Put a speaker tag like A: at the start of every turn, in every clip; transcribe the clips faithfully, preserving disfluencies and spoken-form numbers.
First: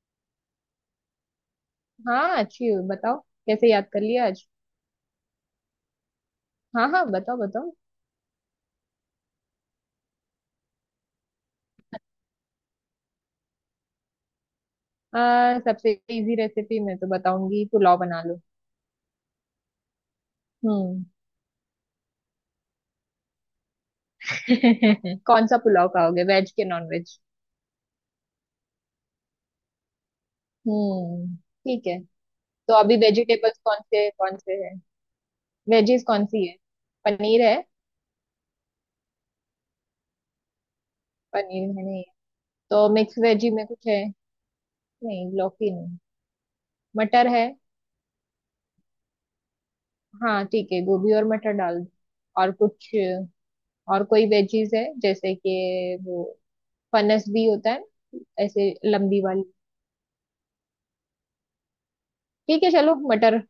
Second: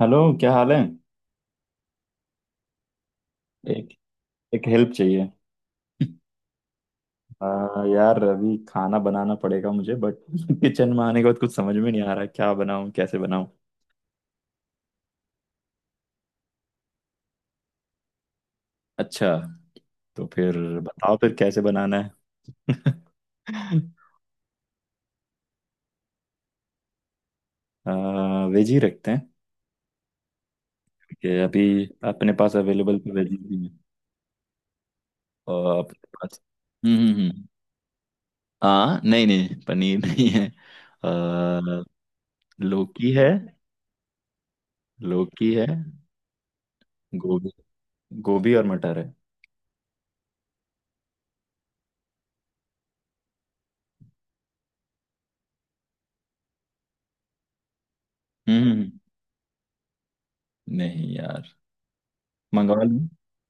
A: Hello, क्या हाल है?
B: हाँ, अच्छी हूँ। बताओ कैसे याद
A: एक
B: कर लिया आज?
A: एक हेल्प चाहिए।
B: हाँ हाँ, बताओ बताओ।
A: आ, यार, अभी खाना बनाना पड़ेगा मुझे, बट किचन में आने के बाद कुछ समझ में नहीं आ रहा है, क्या बनाऊं, कैसे बनाऊं?
B: आ, सबसे इजी रेसिपी मैं तो बताऊंगी, पुलाव बना लो।
A: अच्छा। तो फिर
B: हम्म।
A: बताओ फिर कैसे बनाना है?
B: कौन सा पुलाव खाओगे, वेज के नॉन वेज?
A: आ, वेज ही रखते हैं, कि
B: हम्म।
A: अभी
B: ठीक है।
A: अपने पास
B: तो अभी
A: अवेलेबल तो वेज
B: वेजिटेबल्स
A: ही है।
B: कौन से कौन से है?
A: और अपने
B: वेजीज कौन
A: पास।
B: सी है?
A: हम्म हम्म
B: पनीर
A: हम्म।
B: है?
A: हाँ, नहीं नहीं, पनीर नहीं है।
B: पनीर
A: आ,
B: है नहीं? तो
A: लौकी
B: मिक्स
A: है।
B: वेजी में कुछ है? नहीं,
A: लौकी है।
B: लौकी नहीं। मटर है?
A: गोभी गोभी और मटर है।
B: हाँ ठीक है, गोभी और मटर डाल दो। और कुछ? और कोई वेजीज है जैसे कि वो फनस भी होता है ना,
A: हम्म
B: ऐसे
A: हम्म, हम्म।
B: लंबी वाली।
A: नहीं यार,
B: ठीक है
A: मंगवा
B: चलो,
A: लें,
B: मटर।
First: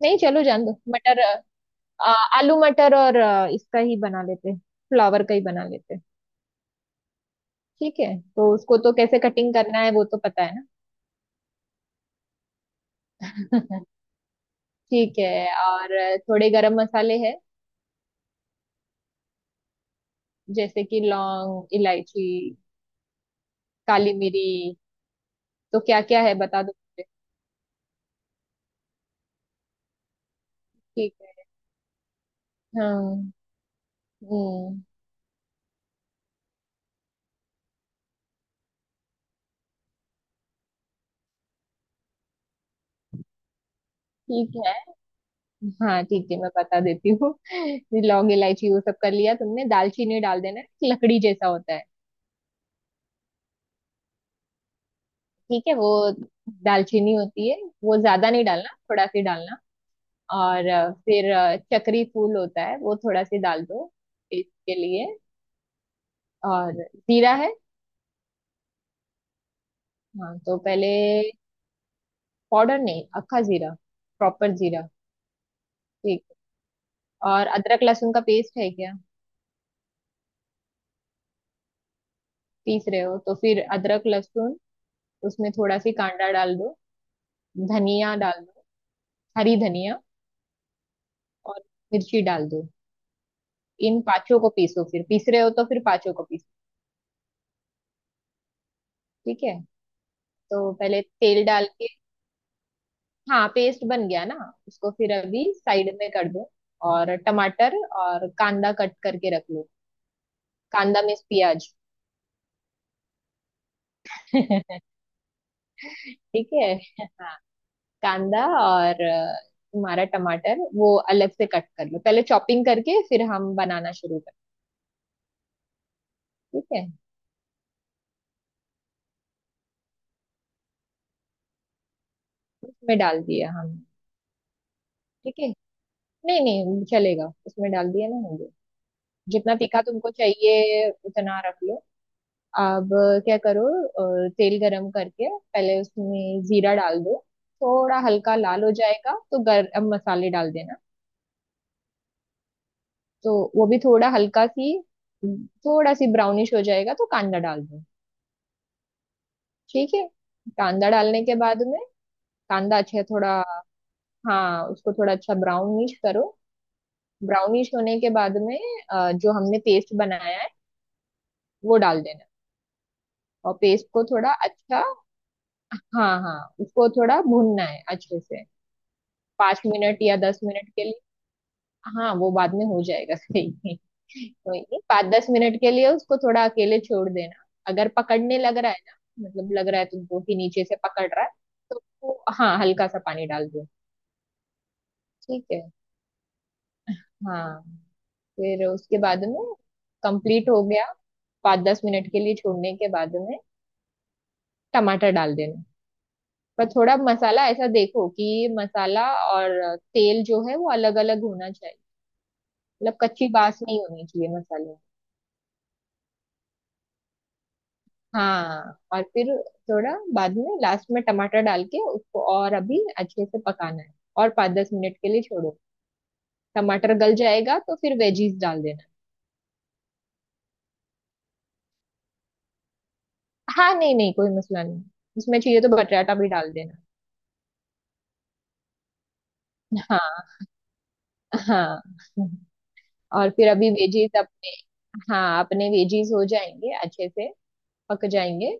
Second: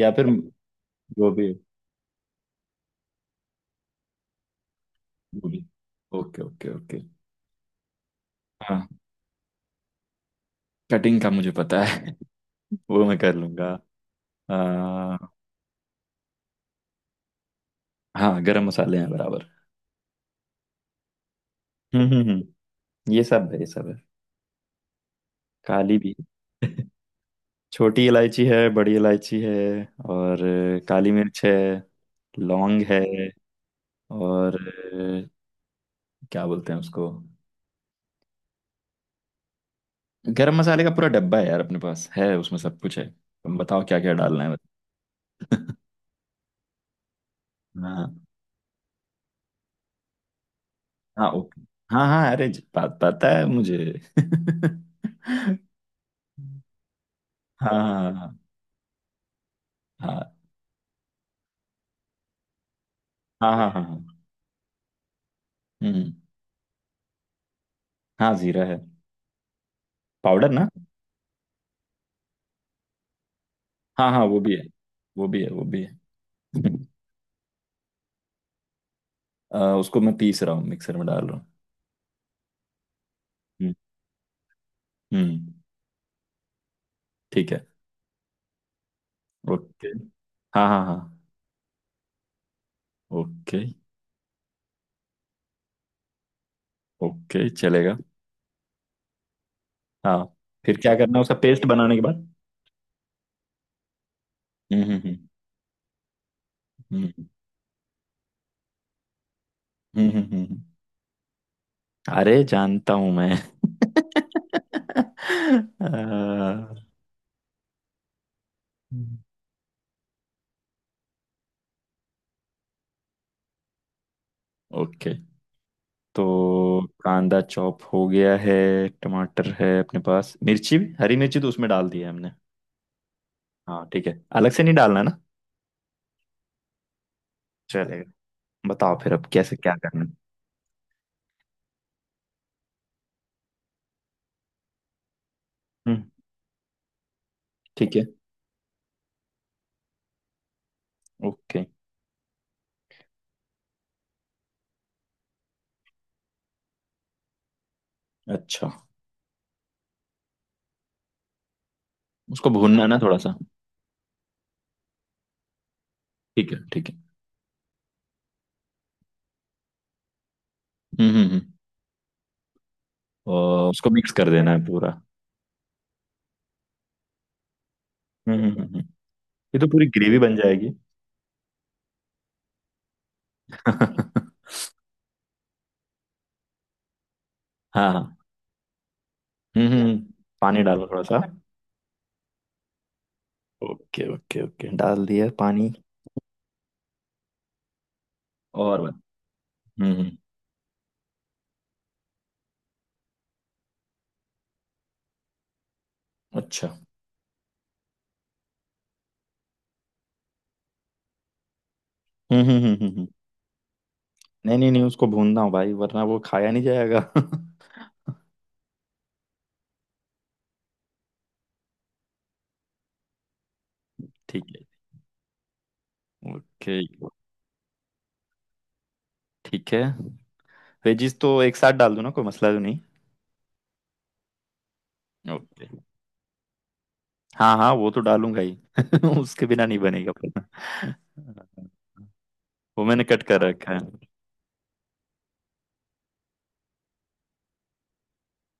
A: या
B: नहीं
A: फिर
B: चलो जान दो, मटर।
A: गोभी।
B: आ, आलू मटर और आ, इसका ही बना लेते हैं। फ्लावर का ही बना
A: गोभी।
B: लेते हैं।
A: Okay okay okay.
B: ठीक है। तो उसको
A: हाँ,
B: तो कैसे कटिंग करना है वो तो पता है ना?
A: कटिंग का मुझे पता है वो मैं कर लूंगा। आ,
B: ठीक है। और थोड़े गरम मसाले हैं?
A: हाँ, गरम मसाले हैं बराबर।
B: जैसे कि लौंग
A: हम्म
B: इलायची,
A: हम्म हम्म, ये सब है, ये सब है।
B: काली मिरी। तो
A: काली
B: क्या
A: भी
B: क्या है बता
A: है
B: दो मुझे।
A: छोटी इलायची है, बड़ी इलायची है, और अ, काली
B: ठीक है।
A: मिर्च है। लौंग है।
B: हाँ।
A: और
B: हम्म।
A: अ, क्या बोलते हैं उसको? गरम मसाले का पूरा डब्बा है यार, अपने पास है, उसमें सब कुछ है, तुम बताओ क्या क्या डालना है?
B: ठीक है। हाँ ठीक है, मैं बता देती हूँ। ये
A: हाँ
B: लौंग इलायची वो सब कर लिया तुमने, दालचीनी डाल देना, लकड़ी
A: हाँ,
B: जैसा
A: ओके।
B: होता है।
A: हाँ हाँ, अरे ज- बात पता है मुझे
B: ठीक है, वो दालचीनी होती है। वो
A: हाँ
B: ज्यादा
A: हाँ
B: नहीं डालना, थोड़ा सी डालना।
A: हाँ
B: और अ, फिर अ, चक्री फूल होता है वो थोड़ा सी
A: हाँ
B: डाल
A: हाँ हाँ
B: दो।
A: हाँ,
B: टेस्ट के लिए।
A: हम्म।
B: और जीरा है?
A: हाँ, जीरा है।
B: हाँ
A: पाउडर
B: तो
A: ना?
B: पहले, पाउडर नहीं, अक्खा जीरा।
A: हाँ हाँ, वो भी
B: प्रॉपर
A: है,
B: जीरा।
A: वो भी है, वो भी
B: ठीक।
A: है
B: और अदरक लहसुन का पेस्ट है क्या?
A: अ, उसको मैं पीस रहा हूँ, मिक्सर में डाल रहा हूँ।
B: पीस रहे हो तो फिर
A: हम्म
B: अदरक लहसुन। उसमें
A: हम्म,
B: थोड़ा सी कांदा डाल दो।
A: ठीक है।
B: धनिया डाल दो। हरी
A: ओके।
B: धनिया।
A: हाँ हाँ हाँ।
B: और मिर्ची डाल दो।
A: ओके
B: इन पांचों को पीसो, फिर पीस रहे हो तो फिर पांचों को पीसो।
A: ओके, चलेगा।
B: ठीक है।
A: हाँ।
B: तो
A: फिर क्या
B: पहले
A: करना है उसका
B: तेल डाल
A: पेस्ट
B: के।
A: बनाने के बाद?
B: हाँ, पेस्ट बन गया ना।
A: हम्म
B: उसको फिर
A: हम्म
B: अभी साइड में कर दो।
A: हम्म हम्म
B: और टमाटर। और कांदा कट करके रख लो।
A: हम्म हम्म, हम्म। हम्म।
B: कांदा मीन्स प्याज।
A: अरे जानता हूँ मैं
B: ठीक है।
A: आ,
B: हाँ। कांदा और अ, तुम्हारा टमाटर वो अलग से कट कर लो पहले चॉपिंग करके, फिर हम बनाना शुरू कर।
A: ओके।
B: ठीक
A: तो
B: है।
A: कांदा चॉप हो गया है। टमाटर है अपने पास, मिर्ची भी, हरी मिर्ची तो उसमें डाल दी है हमने।
B: उसमें डाल दिया हम।
A: हाँ, ठीक है, अलग से नहीं डालना ना।
B: ठीक है। नहीं नहीं, चलेगा, उसमें डाल दिया ना
A: चलेगा।
B: हमने।
A: बताओ फिर अब कैसे
B: जितना
A: क्या
B: तीखा
A: करना
B: तुमको
A: है?
B: चाहिए उतना रख लो। अब क्या करो। अ, तेल गरम करके पहले
A: हम्म,
B: उसमें जीरा डाल दो।
A: ठीक
B: थोड़ा
A: है,
B: हल्का लाल हो जाएगा तो गरम मसाले डाल देना।
A: ओके।
B: तो वो भी थोड़ा हल्का सी, थोड़ा सी ब्राउनिश हो जाएगा तो कांदा डाल दो।
A: अच्छा।
B: ठीक है। कांदा डालने के बाद में,
A: उसको
B: कांदा
A: भूनना है ना
B: अच्छा
A: थोड़ा
B: थोड़ा,
A: सा।
B: हाँ उसको थोड़ा अच्छा ब्राउनिश करो।
A: ठीक है, ठीक है।
B: ब्राउनिश होने के बाद में, अ, जो हमने पेस्ट बनाया है
A: हम्म हम्म हम्म।
B: वो डाल देना। और
A: और
B: पेस्ट
A: उसको
B: को
A: मिक्स कर
B: थोड़ा
A: देना है
B: अच्छा,
A: पूरा।
B: हाँ हाँ, उसको थोड़ा भूनना है अच्छे
A: हम्म
B: से।
A: हम्म हम्म हम्म। ये
B: पाँच
A: तो पूरी
B: मिनट या
A: ग्रेवी बन
B: दस मिनट
A: जाएगी।
B: के लिए। हाँ, वो बाद में हो जाएगा। सही।
A: हाँ
B: कोई नहीं, पाँच दस मिनट के लिए उसको थोड़ा अकेले छोड़ देना। अगर
A: हाँ।
B: पकड़ने लग रहा है, ना मतलब
A: हम्म
B: लग रहा
A: हम्म
B: है
A: हम्म।
B: तुमको कि
A: पानी
B: नीचे से
A: डालो थोड़ा
B: पकड़
A: सा।
B: रहा है, तो उसको, हाँ, हल्का सा पानी डाल दो।
A: ओके ओके ओके, डाल दिया
B: ठीक है।
A: पानी।
B: हाँ। फिर
A: और बस।
B: उसके बाद में,
A: हम्म हम्म।
B: कंप्लीट हो गया, पाँच दस मिनट के लिए छोड़ने के बाद में टमाटर डाल देना। पर
A: अच्छा।
B: थोड़ा मसाला ऐसा देखो कि मसाला और तेल जो है वो अलग अलग होना चाहिए।
A: हम्म हम्म हम्म हम्म,
B: मतलब
A: हम्म।
B: कच्ची बास नहीं होनी चाहिए
A: नहीं
B: मसाले
A: नहीं
B: में।
A: नहीं, उसको भूनना हो भाई, वरना वो खाया नहीं जाएगा
B: हाँ और फिर थोड़ा बाद में लास्ट में टमाटर डाल के उसको और अभी अच्छे से पकाना है। और
A: ठीक
B: पाँच
A: है।
B: दस मिनट के लिए छोड़ो।
A: ओके।
B: टमाटर गल जाएगा तो फिर वेजीज डाल देना।
A: ठीक है। वेजीज तो एक साथ डाल दूं ना, कोई मसला तो नहीं?
B: हाँ, नहीं नहीं कोई मसला नहीं। उसमें चाहिए
A: ओके।
B: तो बटाटा भी डाल देना।
A: हाँ हाँ, वो तो डालूंगा ही उसके बिना नहीं बनेगा
B: हाँ
A: अपना।
B: हाँ।
A: वो मैंने कट
B: और
A: कर
B: फिर अभी
A: रखा है।
B: वेजीज अपने, हाँ अपने वेजीज हो जाएंगे अच्छे से, पक जाएंगे।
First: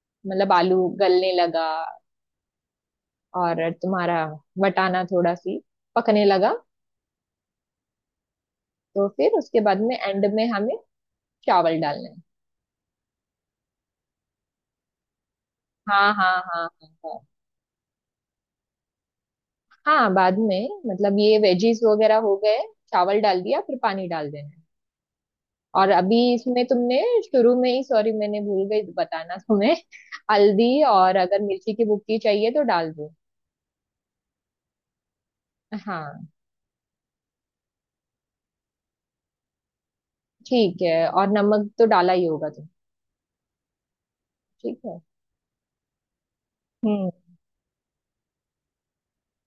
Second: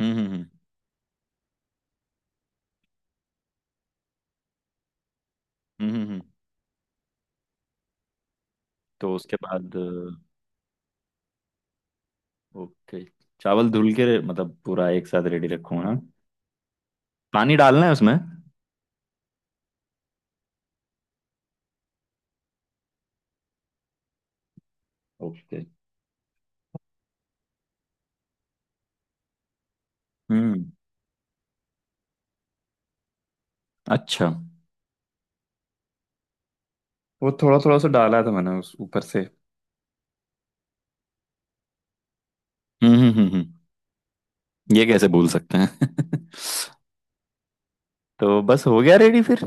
A: हम्म हम्म हम्म
B: मतलब आलू गलने लगा और तुम्हारा वटाना थोड़ा सी
A: हम्म, हम्म, हम्म।
B: पकने लगा, तो
A: तो
B: फिर
A: उसके
B: उसके
A: बाद
B: बाद
A: अ,
B: में एंड में हमें चावल डालना है।
A: ओके। चावल धुल के रे- मतलब पूरा एक साथ रेडी रखूँ ना?
B: हाँ हाँ हाँ हाँ हाँ।
A: पानी डालना है उसमें।
B: हाँ, बाद में मतलब ये वेजीज वगैरह हो गए, चावल डाल दिया फिर पानी डाल देना है।
A: ओके।
B: और अभी इसमें तुमने शुरू में ही, सॉरी, मैंने भूल गई बताना तुम्हें,
A: हम्म।
B: हल्दी और अगर मिर्ची की भुक्की चाहिए तो डाल दो।
A: अच्छा। हम्म।
B: हाँ
A: वो थोड़ा थोड़ा सा डाला था मैंने उस ऊपर से।
B: ठीक है, और नमक तो डाला ही होगा तुम।
A: हम्म हम्म हम्म।
B: ठीक
A: ये
B: है।
A: कैसे भूल सकते हैं
B: हम्म।
A: तो बस हो गया रेडी फिर।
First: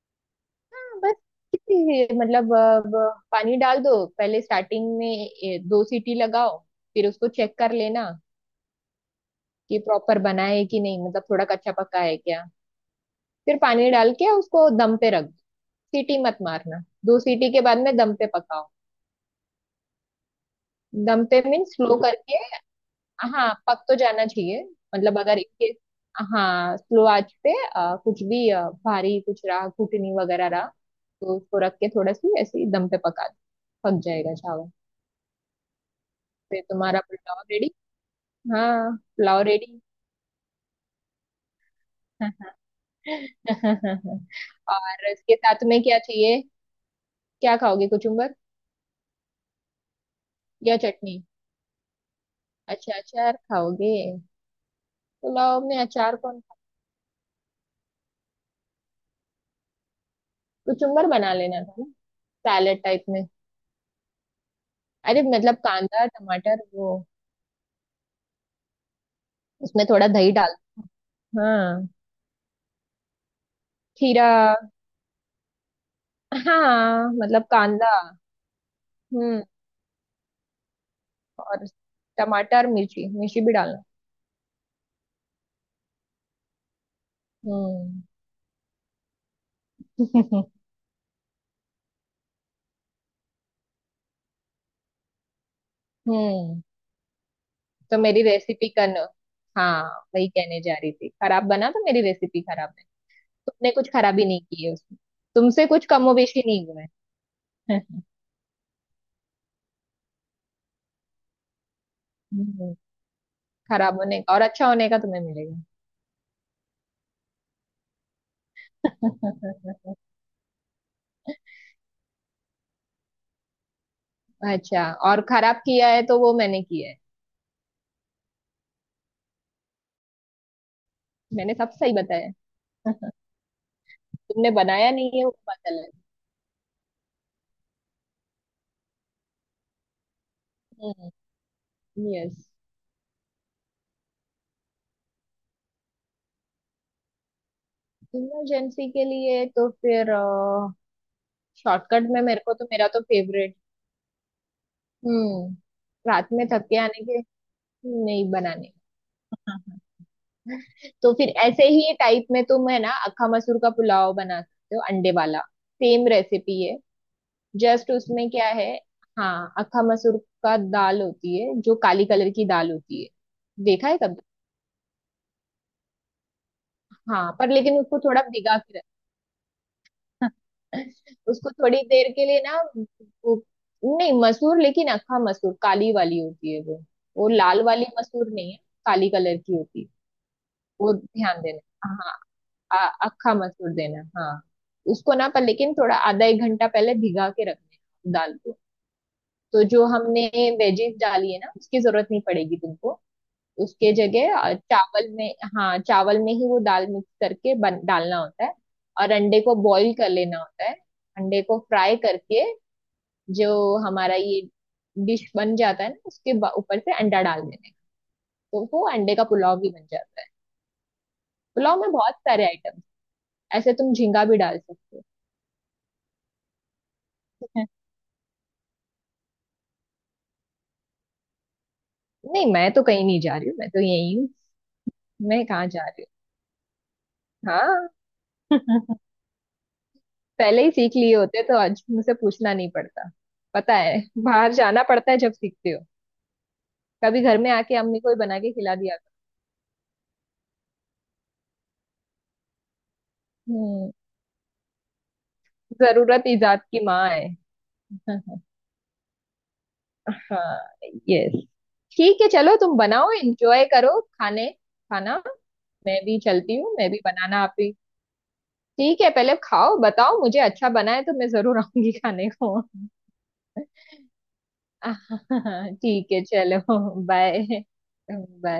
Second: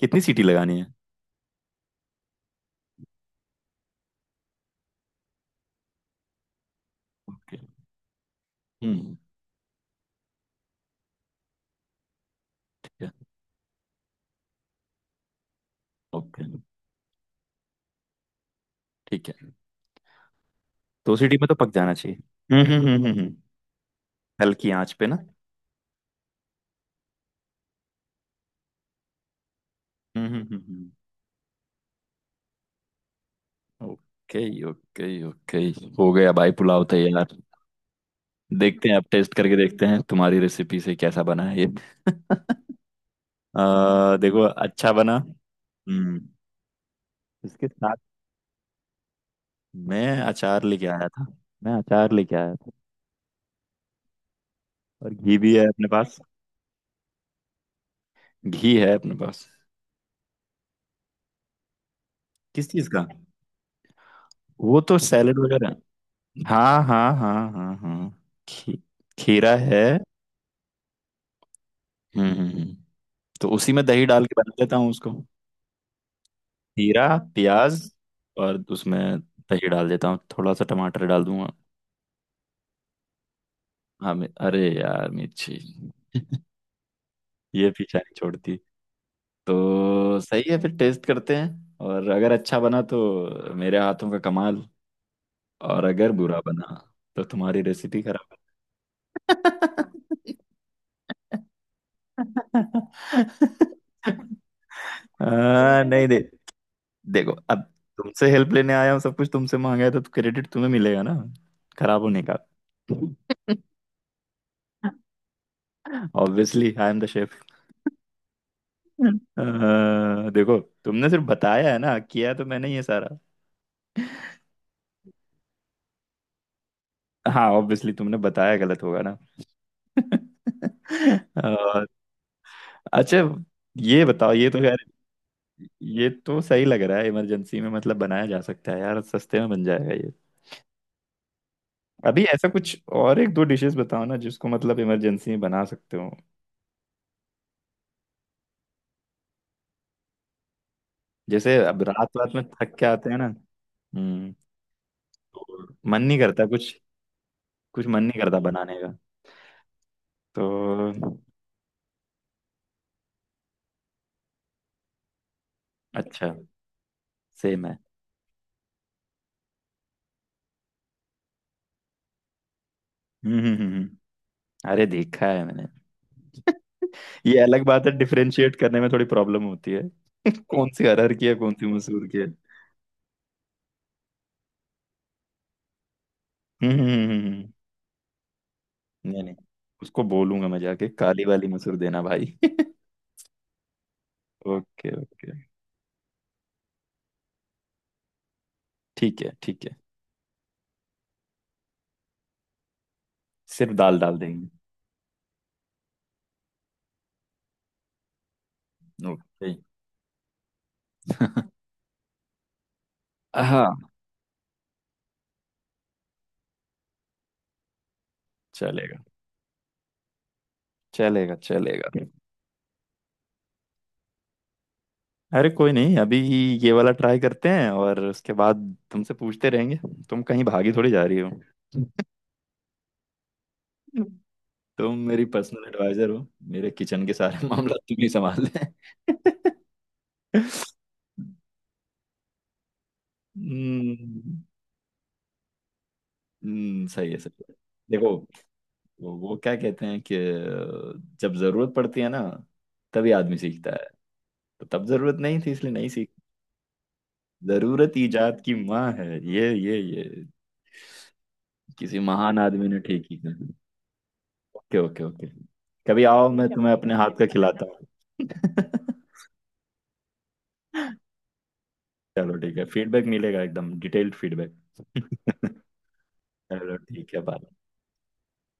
A: कितनी सीटी लगानी है?
B: हाँ, बस इतनी ही, मतलब अब पानी डाल दो पहले स्टार्टिंग में, ए, दो सीटी लगाओ। फिर उसको चेक
A: ओके,
B: कर लेना
A: हम्म।
B: कि प्रॉपर बना है कि नहीं, मतलब थोड़ा कच्चा पक्का है क्या।
A: ठीक है,
B: फिर पानी डाल के उसको दम पे रख दो। सीटी मत
A: ओके।
B: मारना। दो सीटी के बाद में दम पे पकाओ।
A: ठीक है। दो
B: दम
A: सीटी
B: पे
A: में तो
B: मीन
A: पक जाना
B: स्लो
A: चाहिए।
B: करके।
A: हम्म हम्म हम्म हम्म, हम्म।
B: हाँ, पक तो जाना चाहिए।
A: हल्की आंच पे
B: मतलब
A: ना?
B: अगर इनके, हाँ स्लो आंच पे अ, कुछ भी अ, भारी कुछ रहा कुटनी
A: हम्म हम्म
B: वगैरह
A: हम्म
B: रहा,
A: हम्म।
B: तो उसको रख के थोड़ा सी ऐसे ही दम पे पका दो। पक जाएगा
A: ओके
B: चावल।
A: Okay okay. हो गया भाई,
B: फिर
A: पुलाव
B: तुम्हारा
A: तैयार।
B: पुलाव रेडी।
A: देखते
B: हाँ,
A: हैं अब, टेस्ट
B: पुलाव
A: करके
B: रेडी।
A: देखते हैं तुम्हारी रेसिपी से कैसा बना है ये। आ, देखो, अच्छा
B: और
A: बना।
B: इसके साथ में क्या
A: हम्म।
B: चाहिए? क्या
A: इसके
B: खाओगे,
A: साथ
B: कुचुम्बर
A: मैं अचार
B: या
A: लेके आया
B: चटनी?
A: था, मैं अचार लेके आया था,
B: अच्छा, अचार खाओगे?
A: और घी भी
B: पुलाव
A: है
B: में
A: अपने
B: अचार
A: पास।
B: कौन खा-
A: घी है अपने पास।
B: कुचुम्बर बना लेना था ना,
A: किस
B: सैलेड
A: चीज का?
B: टाइप में।
A: वो तो
B: अरे
A: सैलेड
B: मतलब
A: वगैरह।
B: कांदा टमाटर
A: हाँ
B: वो,
A: हाँ हाँ हाँ हाँ। खी, खीरा है।
B: उसमें थोड़ा दही डाल। हाँ,
A: हम्म हम्म, हम्म। तो उसी में दही डाल
B: खीरा।
A: के बना लेता हूँ उसको। खीरा।
B: हाँ मतलब
A: प्याज।
B: कांदा।
A: और उसमें
B: हम्म।
A: दही डाल देता हूँ, थोड़ा सा टमाटर डाल दूंगा।
B: और टमाटर मिर्ची, मिर्ची भी डालना।
A: हाँ, मे- अरे यार, मिर्ची। ये पीछा
B: हम्म।
A: नहीं छोड़ती। तो सही है, फिर टेस्ट करते हैं, और अगर अच्छा बना तो मेरे हाथों का कमाल। और अगर बुरा
B: हम्म।
A: बना तो तुम्हारी
B: तो
A: रेसिपी
B: मेरी
A: खराब।
B: रेसिपी करना। हाँ, वही कहने जा रही थी, खराब बना तो मेरी रेसिपी खराब है। तुमने कुछ खराबी नहीं की है उसमें। तुमसे
A: हाँ,
B: कुछ
A: नहीं, दे
B: कमोबेशी नहीं हुआ
A: देखो अब। तुमसे हेल्प लेने आया हूँ, सब कुछ तुमसे मांगा है, तो क्रेडिट तुम्हें मिलेगा ना, खराब होने का।
B: है। खराब होने का और अच्छा होने का तुम्हें
A: obviously I am the chef
B: मिलेगा।
A: देखो, तुमने सिर्फ बताया है ना, किया तो मैंने ही है सारा।
B: अच्छा, और खराब किया है तो वो मैंने किया है।
A: हाँ, ऑब्वियसली, तुमने बताया गलत होगा ना।
B: मैंने सब
A: अ,
B: सही बताया।
A: अच्छा। ये बताओ, ये
B: तुमने
A: तो यार,
B: बनाया नहीं है वो पता
A: ये तो सही लग रहा है। इमरजेंसी में मतलब बनाया जा सकता है यार, सस्ते में बन जाएगा।
B: चला।
A: अभी ऐसा
B: यस।
A: कुछ और एक दो डिशेस बताओ ना, जिसको मतलब इमरजेंसी में बना सकते हो।
B: इमरजेंसी के लिए तो फिर
A: जैसे अब रात
B: शॉर्टकट में
A: रात में
B: मेरे को तो,
A: थक के
B: मेरा तो
A: आते हैं ना।
B: फेवरेट।
A: हम्म।
B: हम्म।
A: मन नहीं
B: रात
A: करता
B: में थक
A: कुछ,
B: के आने के,
A: कुछ मन नहीं
B: नहीं
A: करता
B: बनाने
A: बनाने का।
B: का। हाँ, तो
A: तो
B: फिर ऐसे ही टाइप में तुम है ना, अक्खा मसूर का पुलाव बना सकते हो अंडे वाला। सेम
A: अच्छा।
B: रेसिपी है।
A: सेम है।
B: जस्ट उसमें क्या है, हाँ, अक्खा मसूर का दाल होती है, जो काली कलर की दाल होती है।
A: हम्म हम्म हम्म
B: देखा है
A: हम्म।
B: कभी?
A: अरे देखा है मैंने।
B: हाँ,
A: ये
B: पर
A: अलग
B: लेकिन
A: बात है,
B: उसको थोड़ा
A: डिफरेंशिएट
B: भिगा के
A: करने
B: रख।
A: में थोड़ी प्रॉब्लम होती है, कौन सी अरहर की है,
B: उसको
A: कौन सी
B: थोड़ी
A: मसूर
B: देर
A: की
B: के
A: है।
B: लिए ना, वो, नहीं, मसूर लेकिन अक्खा मसूर काली वाली होती है
A: हम्म
B: वो।
A: हम्म हम्म,
B: वो
A: हम्म। हम्म।
B: लाल वाली मसूर नहीं है, काली
A: नहीं नहीं,
B: कलर की होती है।
A: उसको बोलूंगा मैं जाके,
B: वो
A: काली
B: ध्यान
A: वाली मसूर
B: देना,
A: देना
B: हाँ।
A: भाई
B: आ- अक्खा मसूर देना, हाँ।
A: ओके
B: उसको ना,
A: ओके।
B: पर लेकिन थोड़ा आधा एक घंटा पहले भिगा के रखना है दाल को।
A: ठीक है,
B: तो
A: ठीक है।
B: जो हमने वेजीज डाली है ना उसकी जरूरत नहीं पड़ेगी तुमको।
A: सिर्फ
B: उसके
A: दाल डाल
B: जगह
A: देंगे।
B: अ, चावल में, हाँ चावल में ही वो दाल मिक्स करके बन, डालना होता है। और अंडे
A: ओके।
B: को बॉईल कर लेना होता है। अंडे को फ्राई करके जो
A: हाँ,
B: हमारा ये डिश बन जाता है ना, उसके बा- ऊपर से अंडा डाल देना है। तो वो
A: चलेगा
B: अंडे का पुलाव भी बन जाता है।
A: चलेगा
B: पुलाव
A: चलेगा।
B: में बहुत सारे आइटम, ऐसे तुम झींगा भी डाल सकते हो।
A: अरे कोई नहीं, अभी ये वाला ट्राई करते हैं, और उसके बाद तुमसे पूछते रहेंगे। तुम कहीं भागी थोड़ी जा रही हो?
B: नहीं, मैं तो कहीं नहीं जा रही हूँ, मैं तो यही हूँ।
A: तुम मेरी
B: मैं
A: पर्सनल
B: कहाँ जा रही
A: एडवाइजर हो। मेरे किचन के सारे
B: हूँ?
A: मामला तुम
B: हाँ।
A: ही संभाल ले।
B: पहले ही सीख लिए होते तो आज मुझसे पूछना नहीं पड़ता। पता है
A: हम्म
B: बाहर जाना पड़ता है जब सीखते हो।
A: हम्म, सही है,
B: कभी घर
A: सही
B: में
A: है।
B: आके अम्मी को ही
A: देखो,
B: बना के खिला दिया करो।
A: वो, वो क्या कहते हैं कि जब जरूरत पड़ती है ना, तभी आदमी सीखता है।
B: हम्म।
A: तो तब जरूरत नहीं थी इसलिए नहीं सीख।
B: जरूरत इजाद की माँ है।
A: जरूरत इजाद की माँ है। ये ये ये।
B: हाँ। यस।
A: किसी
B: ठीक है
A: महान
B: चलो
A: आदमी
B: तुम
A: ने ठीक
B: बनाओ,
A: ही कहा।
B: एंजॉय करो खाने
A: ओके ओके
B: खाना।
A: ओके।
B: मैं
A: कभी
B: भी
A: आओ, मैं
B: चलती
A: तुम्हें
B: हूँ, मैं
A: अपने
B: भी
A: हाथ का
B: बनाना आप
A: खिलाता
B: भी।
A: हूँ
B: ठीक है, पहले खाओ बताओ मुझे अच्छा बना है तो मैं जरूर आऊंगी खाने
A: चलो
B: को।
A: ठीक है, फीडबैक मिलेगा, एकदम डिटेल्ड फीडबैक।
B: ठीक है चलो।
A: चलो ठीक है,
B: बाय।
A: बाय।
B: बाय।